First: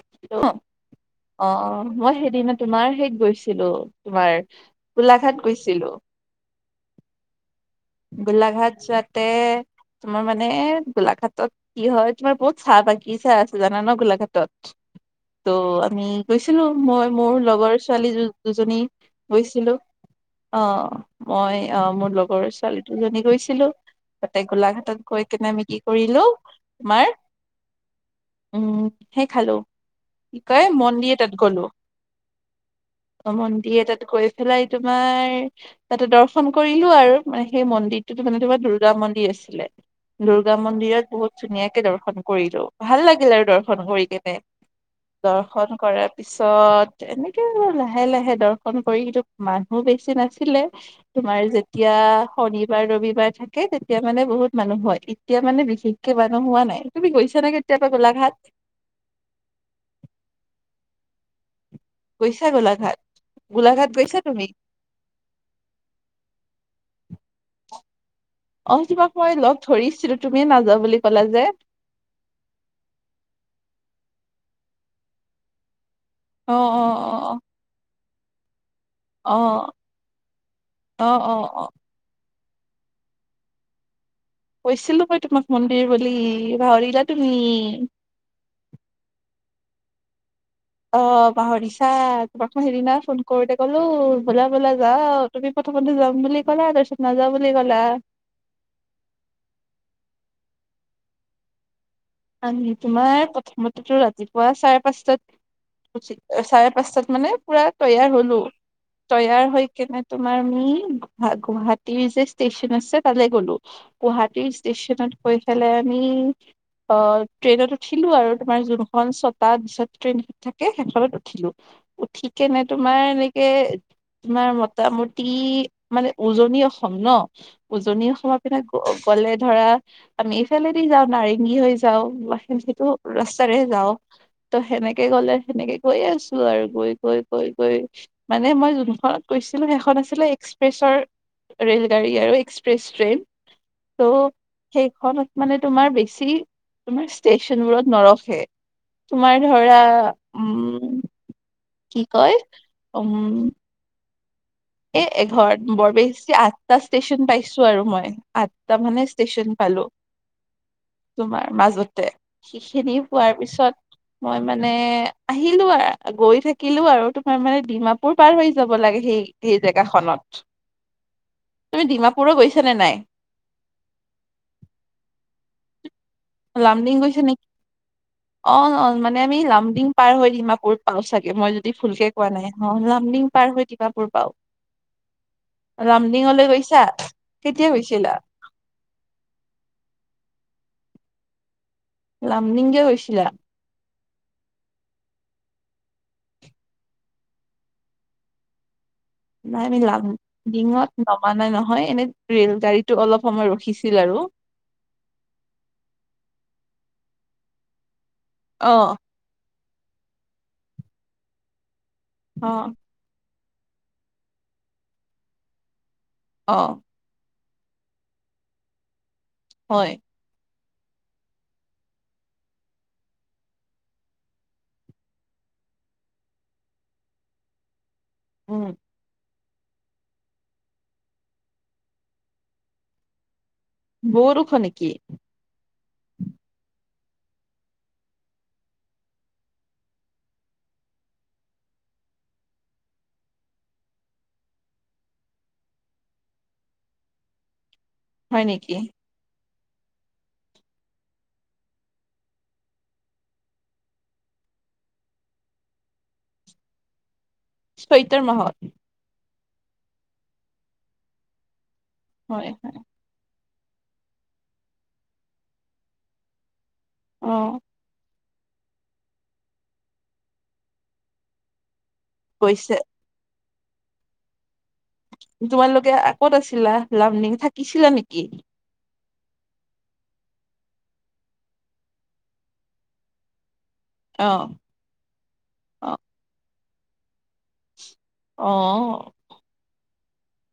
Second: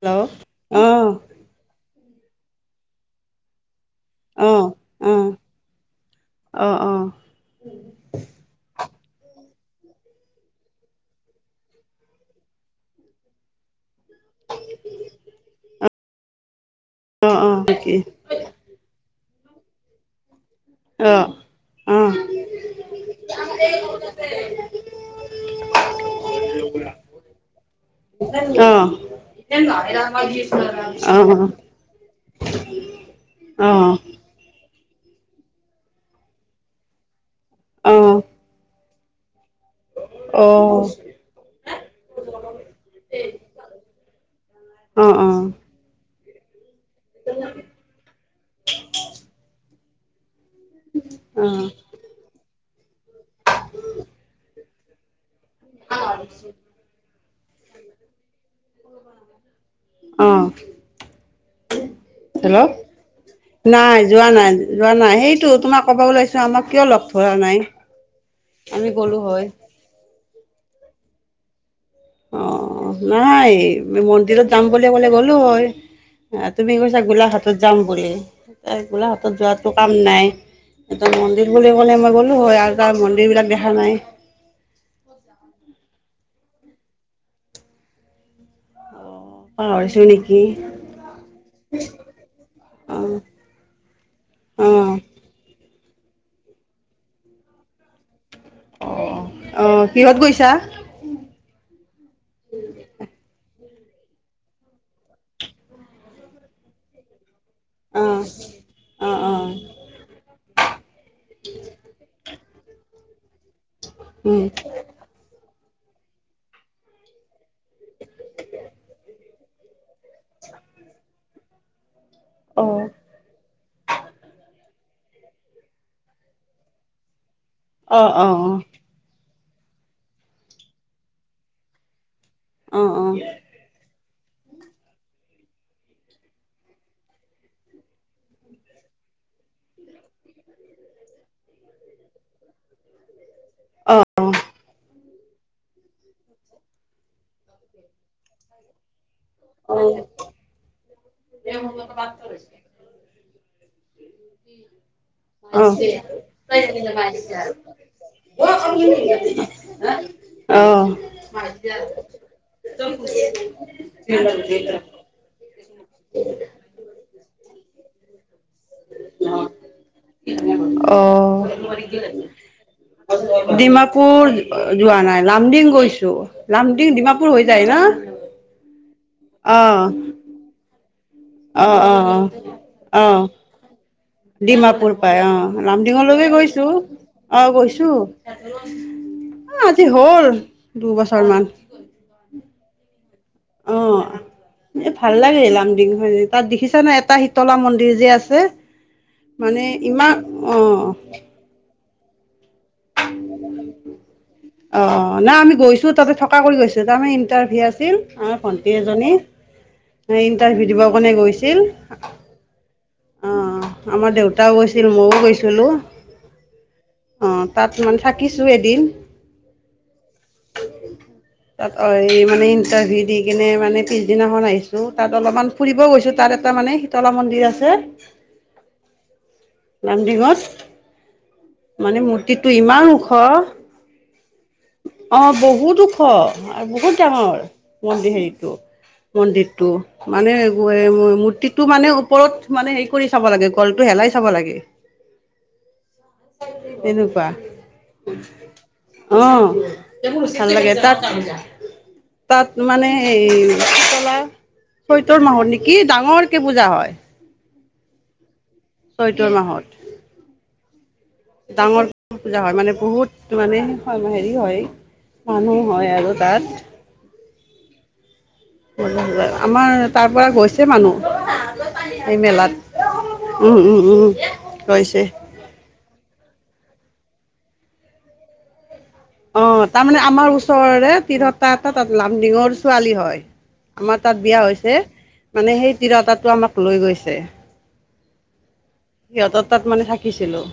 Hello অ অ মই সেইদিনা তোমাৰ সেইত গৈছিলো তোমাৰ অহ অহ গোলাঘাট গৈছিলো অ অ গোলাঘাট যোৱাতে তোমাৰ মানে গোলাঘাটত কি হয় তোমাৰ বহুত চাহ বাগিচা আছে জানা ন গোলাঘাটত ত' আমি গৈছিলো মই অ অ মোৰ অ লগৰ কি ছোৱালী দুজ দুজনী গৈছিলো অ অ মই অ মোৰ লগৰ ছোৱালী দুজনী গৈছিলোঁ তাতে গোলাঘাটত গৈ কেনে আমি কি কৰিলোঁ তোমাৰ- অ অ [unintelligible] উমঁ' সেই খালোঁ, কি কয় মন্দিৰ এটাত গ'লোঁ। মন্দিৰ এটাত গৈ পেলাই তোমাৰ তাতে দৰ্শন কৰিলোঁ আৰু- মানে সেই অ মন্দিৰটোতো মানে তোমাৰ দুৰ্গা মন্দিৰ আছিলে। অ দুৰ্গা মন্দিৰত বহুত ধুনীয়াকে দৰ্শন কৰিলোঁ। ভাল লাগিল আৰু দৰ্শন কৰি কেনে। অঁ' অঁ'। দৰ্শন কৰাৰ পিছত এনেকে আৰু লাহে লাহে দৰ্শন কৰি কিন্তু মানুহ বেছি নাছিলে। তোমাৰ যেতিয়া শনিবাৰ ৰবিবাৰ থাকে তেতিয়া মানে বহুত মানুহ হয়। এতিয়া মানে বিশেষকে মানুহ হোৱা নাই, তুমি গৈছা নে কেতিয়াবা গোলাঘাট? অঁ। গৈছা গোলাঘাট? গোলাঘাট নাই গৈছা যোৱা তুমি নাই যোৱা নাই সেইটো তোমাক ক'ব ওলাইছোঁ আমাক কিয় লগ ধৰা নাই? অঁ' আমি তোমাক গ'লো মই হয় লগ ধৰিছিলোঁ তুমিয়ে নাযাওঁ বুলি ক'লা যে। অঁ' নাই মন্দিৰত যাম বুলি ক'লে গ'লো হয়। অ তুমি অ কৈছা গোলাঘাটত যাম বুলি। অ গোলাঘাটত অ যোৱাটো কাম নাই, অ এতিয়া অ মন্দিৰ অ বুলি ক'লে মই গ'লোঁ হয় আৰু- তাৰ মন্দিৰবিলাক দেখা নাই। কৈছিলোঁ মই তোমাক মন্দিৰ বুলি পাহৰিলা তুমি। পাহৰিছোঁ নেকি। অঁ' পাহৰিছা, তোমাক মই সেইদিনা অ', ফোন কৰোঁতে কলোঁ বলা বলা অ'। যাও- তুমি প্ৰথমতে যাম বুলি ক'লা তাৰপিছত নাযাওঁ বুলি ক'লা। অঁ' অঁ' অঁ' কিহত গৈছা? তোমাৰ প্ৰথম- এইটো ৰাতিপুৱা চাৰে পাঁচটাত উচি, চাৰে পাঁচটাত মানে- পুৰা তৈয়াৰ অ', হ'লো, অ', অ', তৈয়াৰ হৈ কেনে তোমাৰ আমি গুৱাহাটী যে- ষ্টেচন আছে তালে গ'লো, উম। গুৱাহাটীৰ ষ্টেচনত গৈ পেলাই আমি- অ' ট্ৰেইনত উঠিলোঁ আৰু তোমাৰ যোনখন ছটা ট্ৰিছত ট্ৰেইন থাকে সেইখনত উঠি- উঠিলো, উঠি কেনে অ', তোমাৰ এনেকে তোমাৰ ম মোটামুটি মানে উজনি অসম ন উজনি অ', অ', অসমৰ অ', পিনে অকলে ধৰা আমি এইফালে দি যাওঁ নাৰেংগী হৈ যাওঁ। অ', সেইটো অ', ৰাস্তাৰে যাওঁ। ত' সেনেকে গ'লে সেনেকে গৈ আছোঁ আৰু গৈ গৈ গৈ গৈ- মানে মই যোনখনত কৰিছিলোঁ সেইখন আছিলে এক্সপ্ৰেছৰ- ৰেলগাড়ী আৰু এক্সপ্ৰেছ ট্ৰেইন অ', অ'। ত' সেইখনত মানে তোমাৰ বেছি- তোমাৰ ষ্টেশচনবোৰত নৰখে, তোমাৰ ধৰা উমঁ'- কি কয় উমঁ'- [unintelligible] এ এঘৰত বৰ বেছি আঠটা ষ্টেচন পাইছোঁ আৰু মই, আঠটা মানে ষ্টেচন পালোঁ। অঁ'। তোমাৰ মাজতে সেইখিনি পোৱাৰ পিছত- মই মানে আহিলোঁ আৰু গৈ থাকিলোঁ আৰু তোমাৰ মানে ডিমাপুৰ পাৰ হৈ যাব লাগে সেই- সেই জেগাখনত। অ', তুমি অ'। ডিমাপুৰো গৈছা নে নাই? ডিমাপুৰ যোৱা নাই, লামডিং গৈছোঁ, লামডিং ডিমাপুৰ হৈ যায় না। অঁ' অঁ' মানে আমি অ লামডিং পাৰ হৈ দিমাপুৰ- পাওঁ চাগে, মই অ যদি অ ভুলকে অ কোৱা নাই অ', লামডিং পাৰ হৈ দিমা ডিমাপুৰ পাই অ', লামডিঙলৈকে লামডিঙলৈ গৈছোঁ, গৈছা অ', কেতিয়া গৈছোঁ। গৈছিলা অ', আজি হ'ল দুবছৰ মান। লামডিং কিয় গৈছিলা? অ'। এ ভাল লাগে লামডিং হয়, তাত দেখিছা নাই এটা শীতলা মন্দিৰ যে আছে? মানে নাই মিলাভ, ইমান অ ডিঙত নমা নাই নহয় এনে ৰেল গাড়ীতো অলপ সময় ৰখিছিল আৰু। অ', নাই আমি গৈছোঁ তাতে থকা কৰি গৈছোঁ তাৰমানে ইণ্টাৰভিউ আছিল। আমাৰ অ ভণ্টি এজনী, ইণ্টাৰভিউ দিব কাৰণে গৈছিল। অ'। অ', আমাৰ দেউতাও গৈছিল মইও গৈছিলোঁ। অ'। অ', তাত মানে থাকিছোঁ‌ এদিন। হয়। তাত এই মানে ইণ্টাৰভিউ দি কিনে মানে পিছদিনাখন আহিছোঁ, তাত অলপমান ফুৰিব গৈছোঁ তাত এটা মানে শীতলা মন্দিৰ আছে। উম। লামডিঙত, মানে মূৰ্তিটো ইমান ওখ। বহুত ওখ নেকি? অ', বহুত ওখ আৰু বহুত ডাঙৰ মন্দিৰ হেৰিটো, মন্দিৰটো। মানে [unintelligible] মূৰ্তিটো মানে ওপৰত মানে হেৰি কৰি চাব লাগে গ'লটো হেলাই চাব লাগে। [inaudible] তেনেকুৱা। হয় নেকি? অ', ভাল লাগে তাত তাত মানে সেয়ি শীতলা চৈতৰ মাহত নেকি, ডাঙৰ কে পূজা হয়। চৈতৰ মাহত? চৈতৰ মাহত। ডাঙৰ পূজা হয়, মানে বহুত তো মানে হেৰি হয়, মানুহ হয় আৰু তাত। অ'। আমাৰ তাৰ পৰা গৈছে মানুহ, সেই গৈছে মেলাত। উম-উম-উম গৈছে। তোমালোকে ক'ত আছিলা লামডিং, থাকিছিলা নেকি? অ', তাৰমানে আমাৰ ওচৰৰে তিৰটা এটা তাত লামডিঙৰ ছোৱালী হয়। আমাৰ তাত অ বিয়া হৈছে, মানে সেই অ তিৰতাটো আমাক লৈ গৈছে। অ'। সিহঁতৰ তাত মানে থাকিছিলোঁ।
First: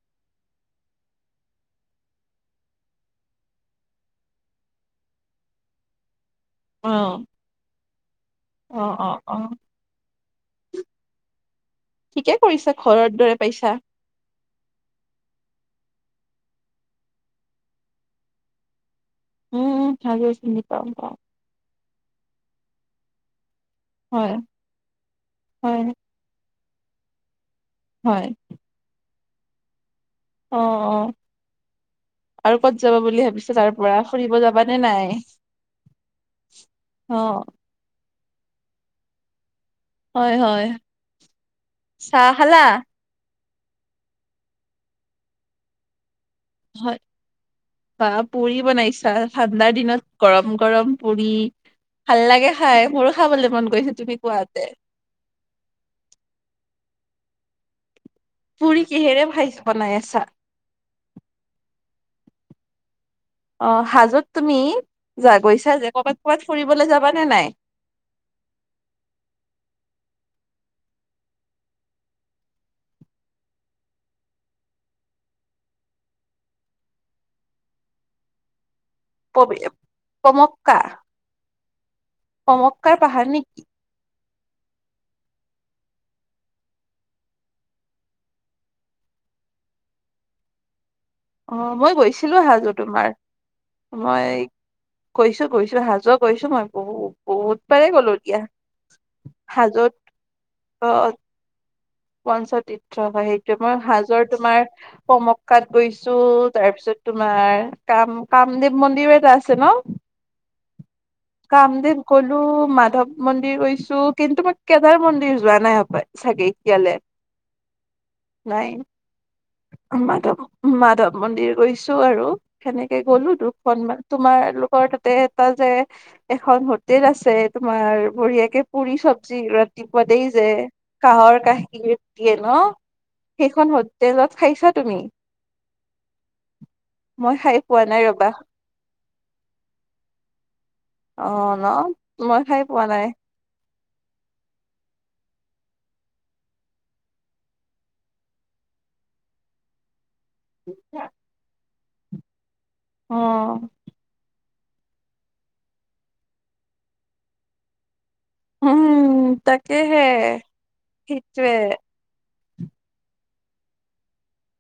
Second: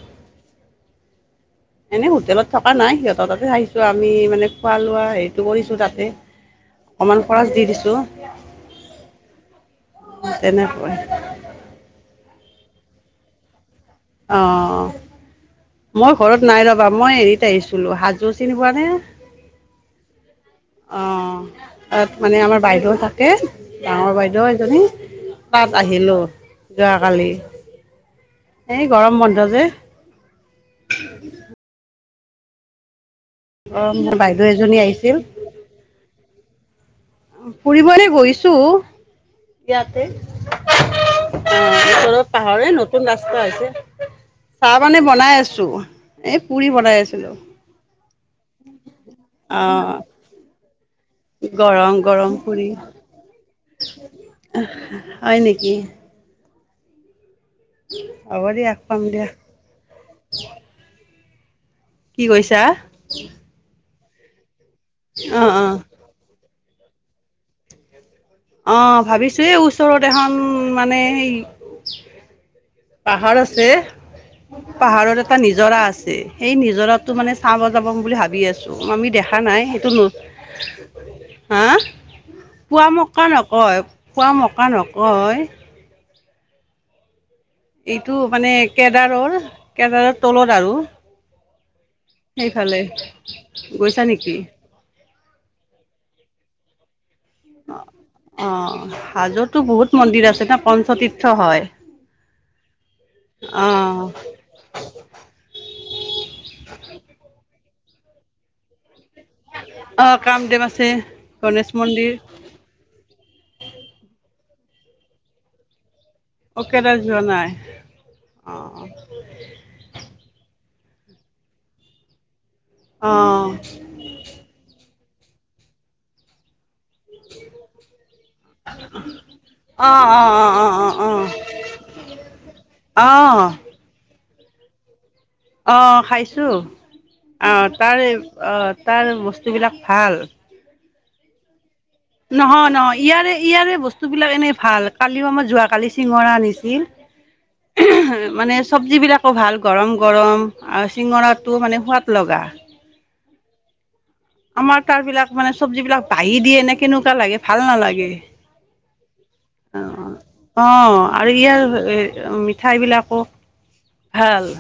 [inaudible] এনেই হোটেলত থকা নাই, সিহঁতৰ তাতে আহিছোঁ আমি মানে খোৱা লোৱা হেৰিটো কৰিছোঁ তাতে। [inaudible] অকমান খৰাচ দি দিছোঁ‌। অ'-অ'-অ'। তেনেকৈ ঠিকে কৰিছা, ঘৰৰ দৰে পাইছা। অ', মই ঘৰত নাই ৰ'বা। মই হেৰিত আহিছিলোঁ। হাজো চিনি পোৱানে? উম, উম। হাজো চিনি পাওঁ পাওঁ অ' তাত মানে আমাৰ বাইদেউ থাকে। ডাঙৰ হয় বাইদেউ এজনী, তাত হয় আহিলোঁ যোৱাকালি। হয়। এই গৰম বন্ধ যে অ', অ' আৰু ক'ত যাবা বুলি ভাবিছ তাৰ গৰম পৰা ফুৰিব বাইদেউ যাবানে এজনী নাই? আহিছিল অ' ফুৰিবলে গৈছোঁ। ইয়াতে, হয় হয় [unintelligible] ওচৰৰ চাহ খালা পাহাৰ এই নত তুন ৰাস্তা হৈছে। চাহ মানে বনাই আছোঁ। এই পুৰি বনাই আছিলোঁ। বাঃ পুৰি বনাইছা, অ ঠাণ্ডাৰ দিনত গৰম গৰম। পুৰি, গৰম ভাল গৰম লাগে পুৰি খাই। মোৰো খাবলে মন গৈছে তুমি কোৱাতে। হয় নিকি? [unintelligible] পুৰি কিহেৰে দিয়া ভাইছ বনাই আছা? কি কৈছা? অ' হাজোত তুমি যা অ অ গৈছা যে কৰ'বাত ক'ৰবাত ফুৰিবলৈ যাবানে নাই? অ' ভাবিছোঁ এই ওচৰত এখন মানে সেই পাহাৰ আছে পাহাৰৰ এটা নিজৰা আছে। সেই নিজৰাটো মানে চাব যাবম বুলি ভাবি আছোঁ, আমি দেখ খা পবি নাই, সেইটো নো, পমক্কা হা! পমক্কাৰ পোৱামক্কা পাহাৰ নেকি নকয়। পোৱা মক্কা নকয়। এইটো মানে কেদাৰৰ, কেদাৰৰ তলত আৰু অ' মই গৈছিলোঁ হাজো সেইফালে তোমাৰ। গৈছা নেকি মই কৈছোঁ গৈছোঁ হাজো গৈছোঁ মই বহু। বহুত বাৰে গ'লো দিয়া অ' হাজোতো হাজোত বহুত মন্দিৰ আছে না অ পঞ্চতীৰ্থ হয়। পঞ্চতীৰ্থ হয় সেইটোয়ে। অ মই হাজৰ তোমাৰ পম কাত গৈছোঁ, তাৰ পিছত তোমাৰ কাম-কামদেৱ মন্দিৰ এটা আ ছে ন'! অ কামদেৱ আছে গণেশ কামদেৱ মন্দিৰ গ'লো, মাধৱ মন্দিৰ গৈছোঁ, কিন্তু মই কেদাৰ মন্দিৰ যোৱা নাই হপায় চাগে? অ' এতিয়ালে কেদাৰ যোৱা নাই? নাই অ' মাধৱ মাধৱ মন্দিৰ গৈছোঁ আৰু সেনেকে অ গ'লো দুখন মান। তোমাৰ লোকৰ তাতে এটা যে এখন হোট টেল আছে তোমাৰ বঢ়িয়াকে পুৰি চবজি অ ৰাতিপুৱা অ অ দেই যে। অ অ অ কাহৰ কাঁহীৰ দিয়ে ন', আহ সেইখন হোটেলত খাইছা তুমি? অ' খাইছোঁ। মই খাই অ' পোৱা নাই তাৰে ৰবা অ' তাৰ বস্তুবিলাক ভাল। অ' ন'! মই খাই নহয় পোৱা নহয়। নাই ইয়াৰে ইয়াৰে বস্তুবিলাক এনেই ভাল। কালিও আমাৰ যোৱাকালি চিঙৰা আনিছিল। মানে চব্জিবিলাকো ভাল, গৰম গৰম আৰু চিঙৰাটো মানে সোৱাদ লগা। অ'। আমাৰ তাৰ বিলাক মানে চবজি বিলাক বাহি দিয়ে নে, কেনেকুৱা লাগে ভাল নালাগে। উম তাকেহে অ' আৰু সেইটোৱে ইয়াৰ মিঠাই বিলাক [unintelligible] ভাল।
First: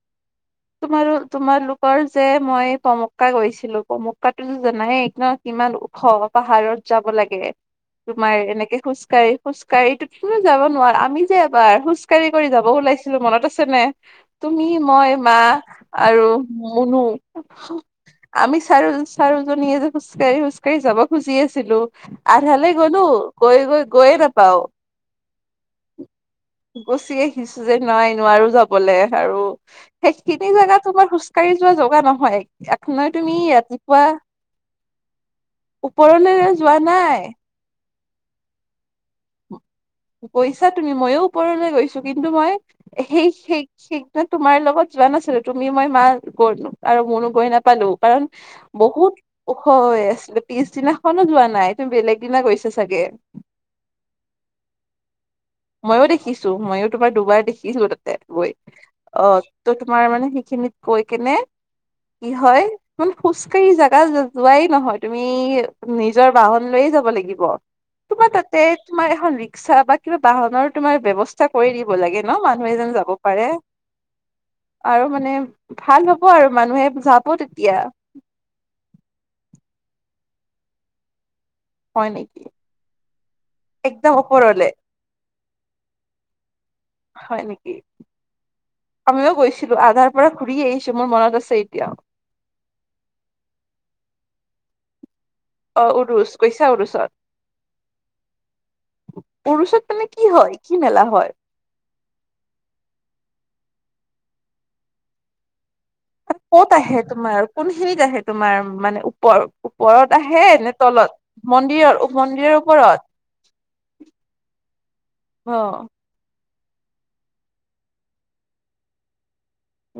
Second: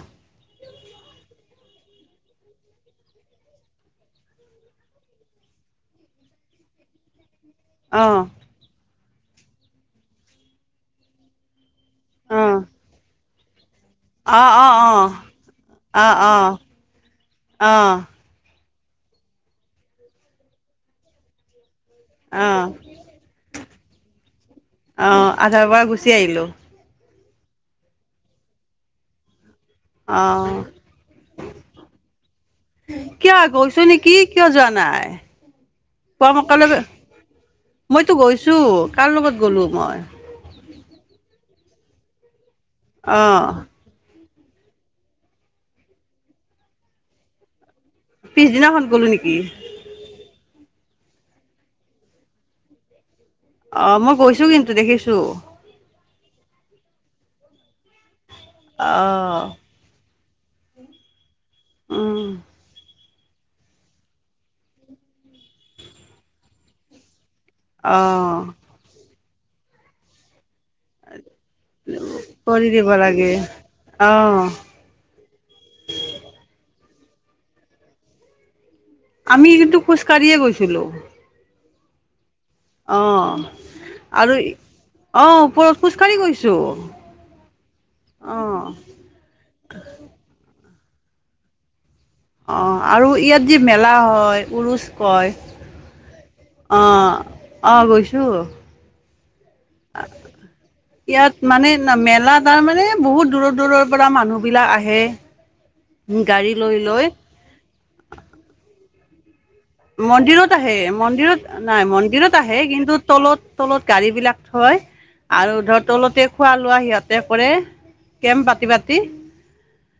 তোমাৰ তোমালোকৰ যে মই কমক্কা গৈছিলোঁ কমক্কাটো জানাইে ন। কিমান ওখ পাহাৰত যাব লাগে। অ', তোমাৰ এনেকে খোজকাঢ়ি খোজকাঢ়ি ত কোনো যাব নোৱাৰা আমি যে এবাৰ খোজ খোজ কাঢ়ি অ', কৰি অ', যাব ওলাইছিলোঁ মনত আছে নাই অ', তুমি অ', অ', মই? মা আৰু অ', মুনু। অ', আমি চাৰি চাৰোজনীয়ে যে খোজকাঢ়ি খোজকাঢ়ি যাব খুজি আছিলোঁ। অ', আধালে গলোঁ গৈ গৈ গৈয়ে নাপাওঁ। অ আধাৰ পৰা গুচি আহিলোঁ। গুচি আহিছোঁ যে নাই নোৱাৰোঁ যাবলৈ আৰু। সেইখিনিতে অ', জেগাত তোমাৰ খোজকাঢ়ি যোৱা জগা নহয় এ নহয় কিয় তুমি গৈছো ৰাতিপুৱা নেকি কিয় যোৱা নাই পুৱা ওপৰলে যোৱা মক্কালৈ? নাই মইতো গৈছোঁ কাৰ লগত গ'লোঁ মই গৈছা তুমি মইয়ো ওপৰলৈ গৈছোঁ কিন্তু মই সেই অ', সেই সেইদিনা তোমাৰ লগত যোৱা নাছিলোঁ তুমি, মই, মা গ আৰু মুনু গৈ নাপালোঁ। কাৰণ পিছদিনাখন গ'লো বহুত নেকি ওখ। ওখ হৈ আছিলে পিছদিনাখনো যোৱা নাই তুমি বেলেগ দিনা গৈছা চাগে। অ মই গৈছোঁ কিন্তু দেখিছোঁ। মইয়ো দেখিছোঁ মইয়ো তোমাৰ দুবাৰ দেখিছোঁ তাতে গৈ অঁ। অ', ত তোমাৰ মানে সেইখিনিত কয় কিনে কি উম। হয় ইমান খোজ কাঢ়ি জাগা যোৱাই নহয় তুমি নিজৰ বাহন লৈয়ে যাব লাগিব। তোমাৰ অ', তাতে তোমাৰ এখন ৰিক্সা বা কিবা বাহনৰ তোমাৰ ব্যৱস্থা কৰি দিব লাগে ন কৰি মানুহ দিব এজন যাব লাগে। পাৰে। অ', আৰু মানে ভাল হ'ব আৰু মানুহে যাব তেতিয়া। আমি কিন্তু খোজ কাঢ়িয়ে গৈছিলোঁ। হয় নেকি? অ একদম আৰু ওপৰলে অ ওপৰত খোজকাঢ়ি গৈছোঁ। হয় নেকি আমিও গৈছিলোঁ আধাৰ পৰা ঘূৰি আহিছোঁ মোৰ মনত আছে এতিয়াওঁ। অ আৰু ইয়াত যি মেলা হয় উৰুচ কয়। অ উৰুচ গৈছা অ উৰুচত আহ গৈছোঁ। উৰুচাত মানে কি হয় কি মেলা হয়? ইয়াত মানে মেলা তাৰমানে বহুত দূৰৰ দূৰৰ পৰা মানুহবিলাক আহে। গাড়ী ক'ত লৈ আহে লৈ তোমাৰ কোনখিনিত আহে তোমাৰ মানে ওপৰত? মন্দিৰত নে আহে তলত? মন্দিৰত নাই মন্দিৰৰ মন্দিৰত মন্দিৰৰ আহে কিন্তু ওপৰত তলত তলত গাড়ী বিলাক থয় আৰু অ ধৰ তলতেই খোৱা লোৱা সিহঁতে কৰে কেম্প পাতি পাতি।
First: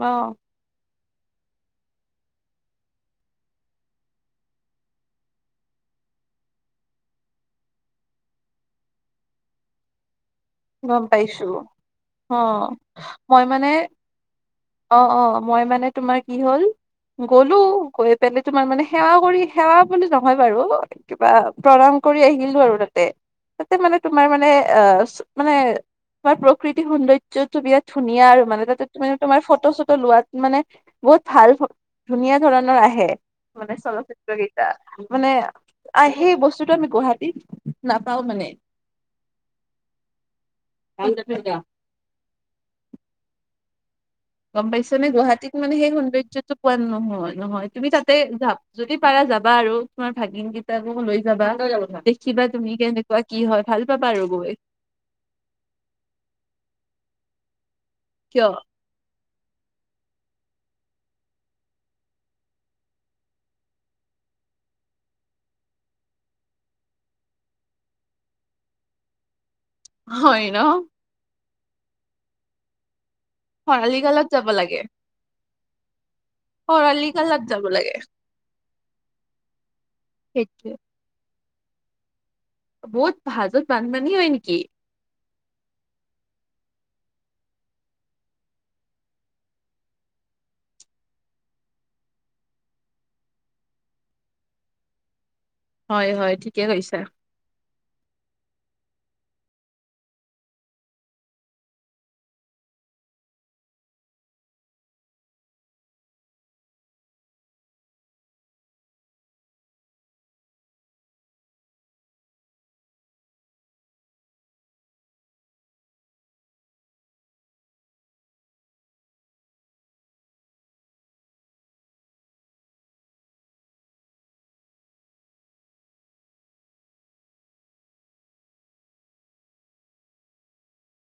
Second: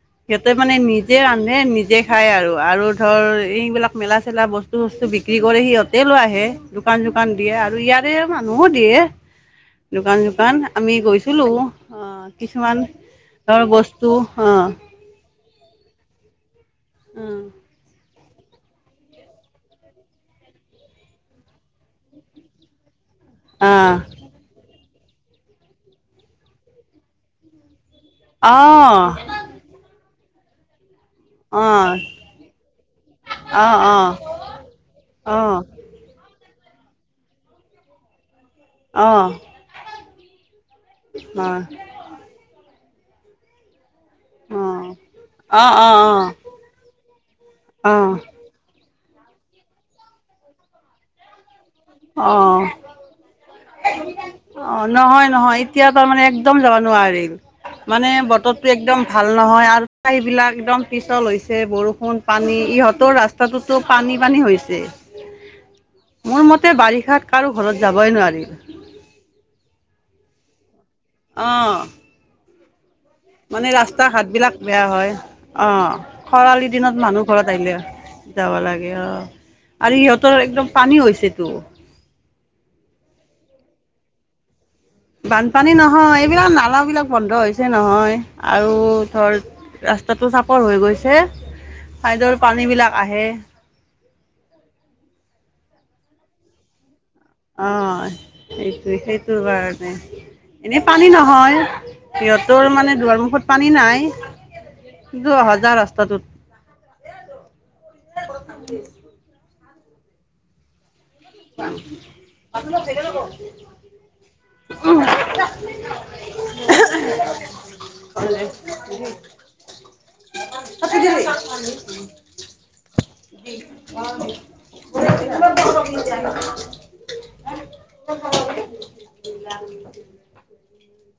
অঁ। সিহঁতে মানে নিজে ৰান্ধে নিজেই খায় আৰু আৰু ধৰ এইবিলাক মেলা চেলা বস্তু বস্তু বস্তু বিক্ৰী কৰে সিহঁতে লৈ আহে দোকান চোকান দিয়ে আৰু ইয়াৰে মানুহো দিয়ে। দোকান চোকান আমি গম গৈছিলোঁ পাইছো অ কিছুমান মই ধৰ মানে বস্তু আহ অ ', অ ', মই মানে তোমাৰ কি হ'ল গলোঁ গৈ বেলে তোমাৰ মানে সেৱা কৰি সেৱা বুলি নহয় বাৰু। কিবা প্ৰণাম কৰি আহিলোঁ আৰু তাতে। অ' তাতে মানে তোমাৰ মানে আহ মানে তোমাৰ প্ৰকৃতি সৌন্দৰ্য্য টো বিৰাট ধুনীয়া আৰু অ' মানে অ' তাতে তুমি মানে তোমাৰ ফটো চটো লোৱাত মানে বহুত ভাল অ' ধুনীয়া ধৰণৰ আহে মানে অ' চলচ্চিত্ৰ কেইটা মানে অ' অ' আৰু সেই বস্তুটো আমি গুৱাহাটীত নাপাওঁ মানে অ অ', অ', [unintelligible] গম পাইছা নে গুৱাহাটীত মানে সেই অ', সৌন্দৰ্যটো পোৱা নহয় নহয় তুমি তাতে অ', যা যদি পাৰা যাবা আৰু তোমাৰ ভাগিন কেইটাকো লৈ যাবা অ', দেখিবা অ', তুমি কেনেকুৱা কি হয়। ভাল পাবা আৰু গৈ। অ নহয় নহয় এতিয়া তাৰমানে একদম যাব নোৱাৰিম মানে কিয় বতৰটো একদম ভাল নহয় আৰু এইবিলাক একদম পিছল হৈছে বৰষুণ পানী ইহঁতৰ ৰাচ ৰাস্তাটো পানী পানী হৈছে। [inaudible] মোৰ মতে বাৰিষাত কাৰোঁ ঘৰত যাবই নোৱাৰি। হয় ন। অ মানে খৰালি ৰাস্তা কালত যাব ঘাটবিলাক লাগে বেয়া হয় অ, খৰালি দিনত মানুহ কালত ঘৰত যাব আহিলে লাগে যাব লাগিব আৰু ইহঁতৰ একদম সেইটোৱে পানী হৈছেতো। বহুত ভাঁজত বানপানী হয় নেকি। বানপানী নহয় এইবিলাক নালাবিলাক বন্ধ হৈছে নহয় আৰু ধৰ ৰাস্তাটো চাপৰ হৈ গৈছে ছাইডৰ পানীবিলাক আহে। হয় হয় ঠিকে কৈছা। অ সেইটোৱে সেইটোৰ কাৰণে। এনেই পানী নহয় সিহঁতৰ মানে দুৱাৰ মুখত পানী নাই। কিন্তু অহা যোৱাৰ ৰাস্তাটোত। [unintelligible] [unintelligible] সেই কাৰণে কওঁ উম [unintelligible] [inaudible] [inaudible]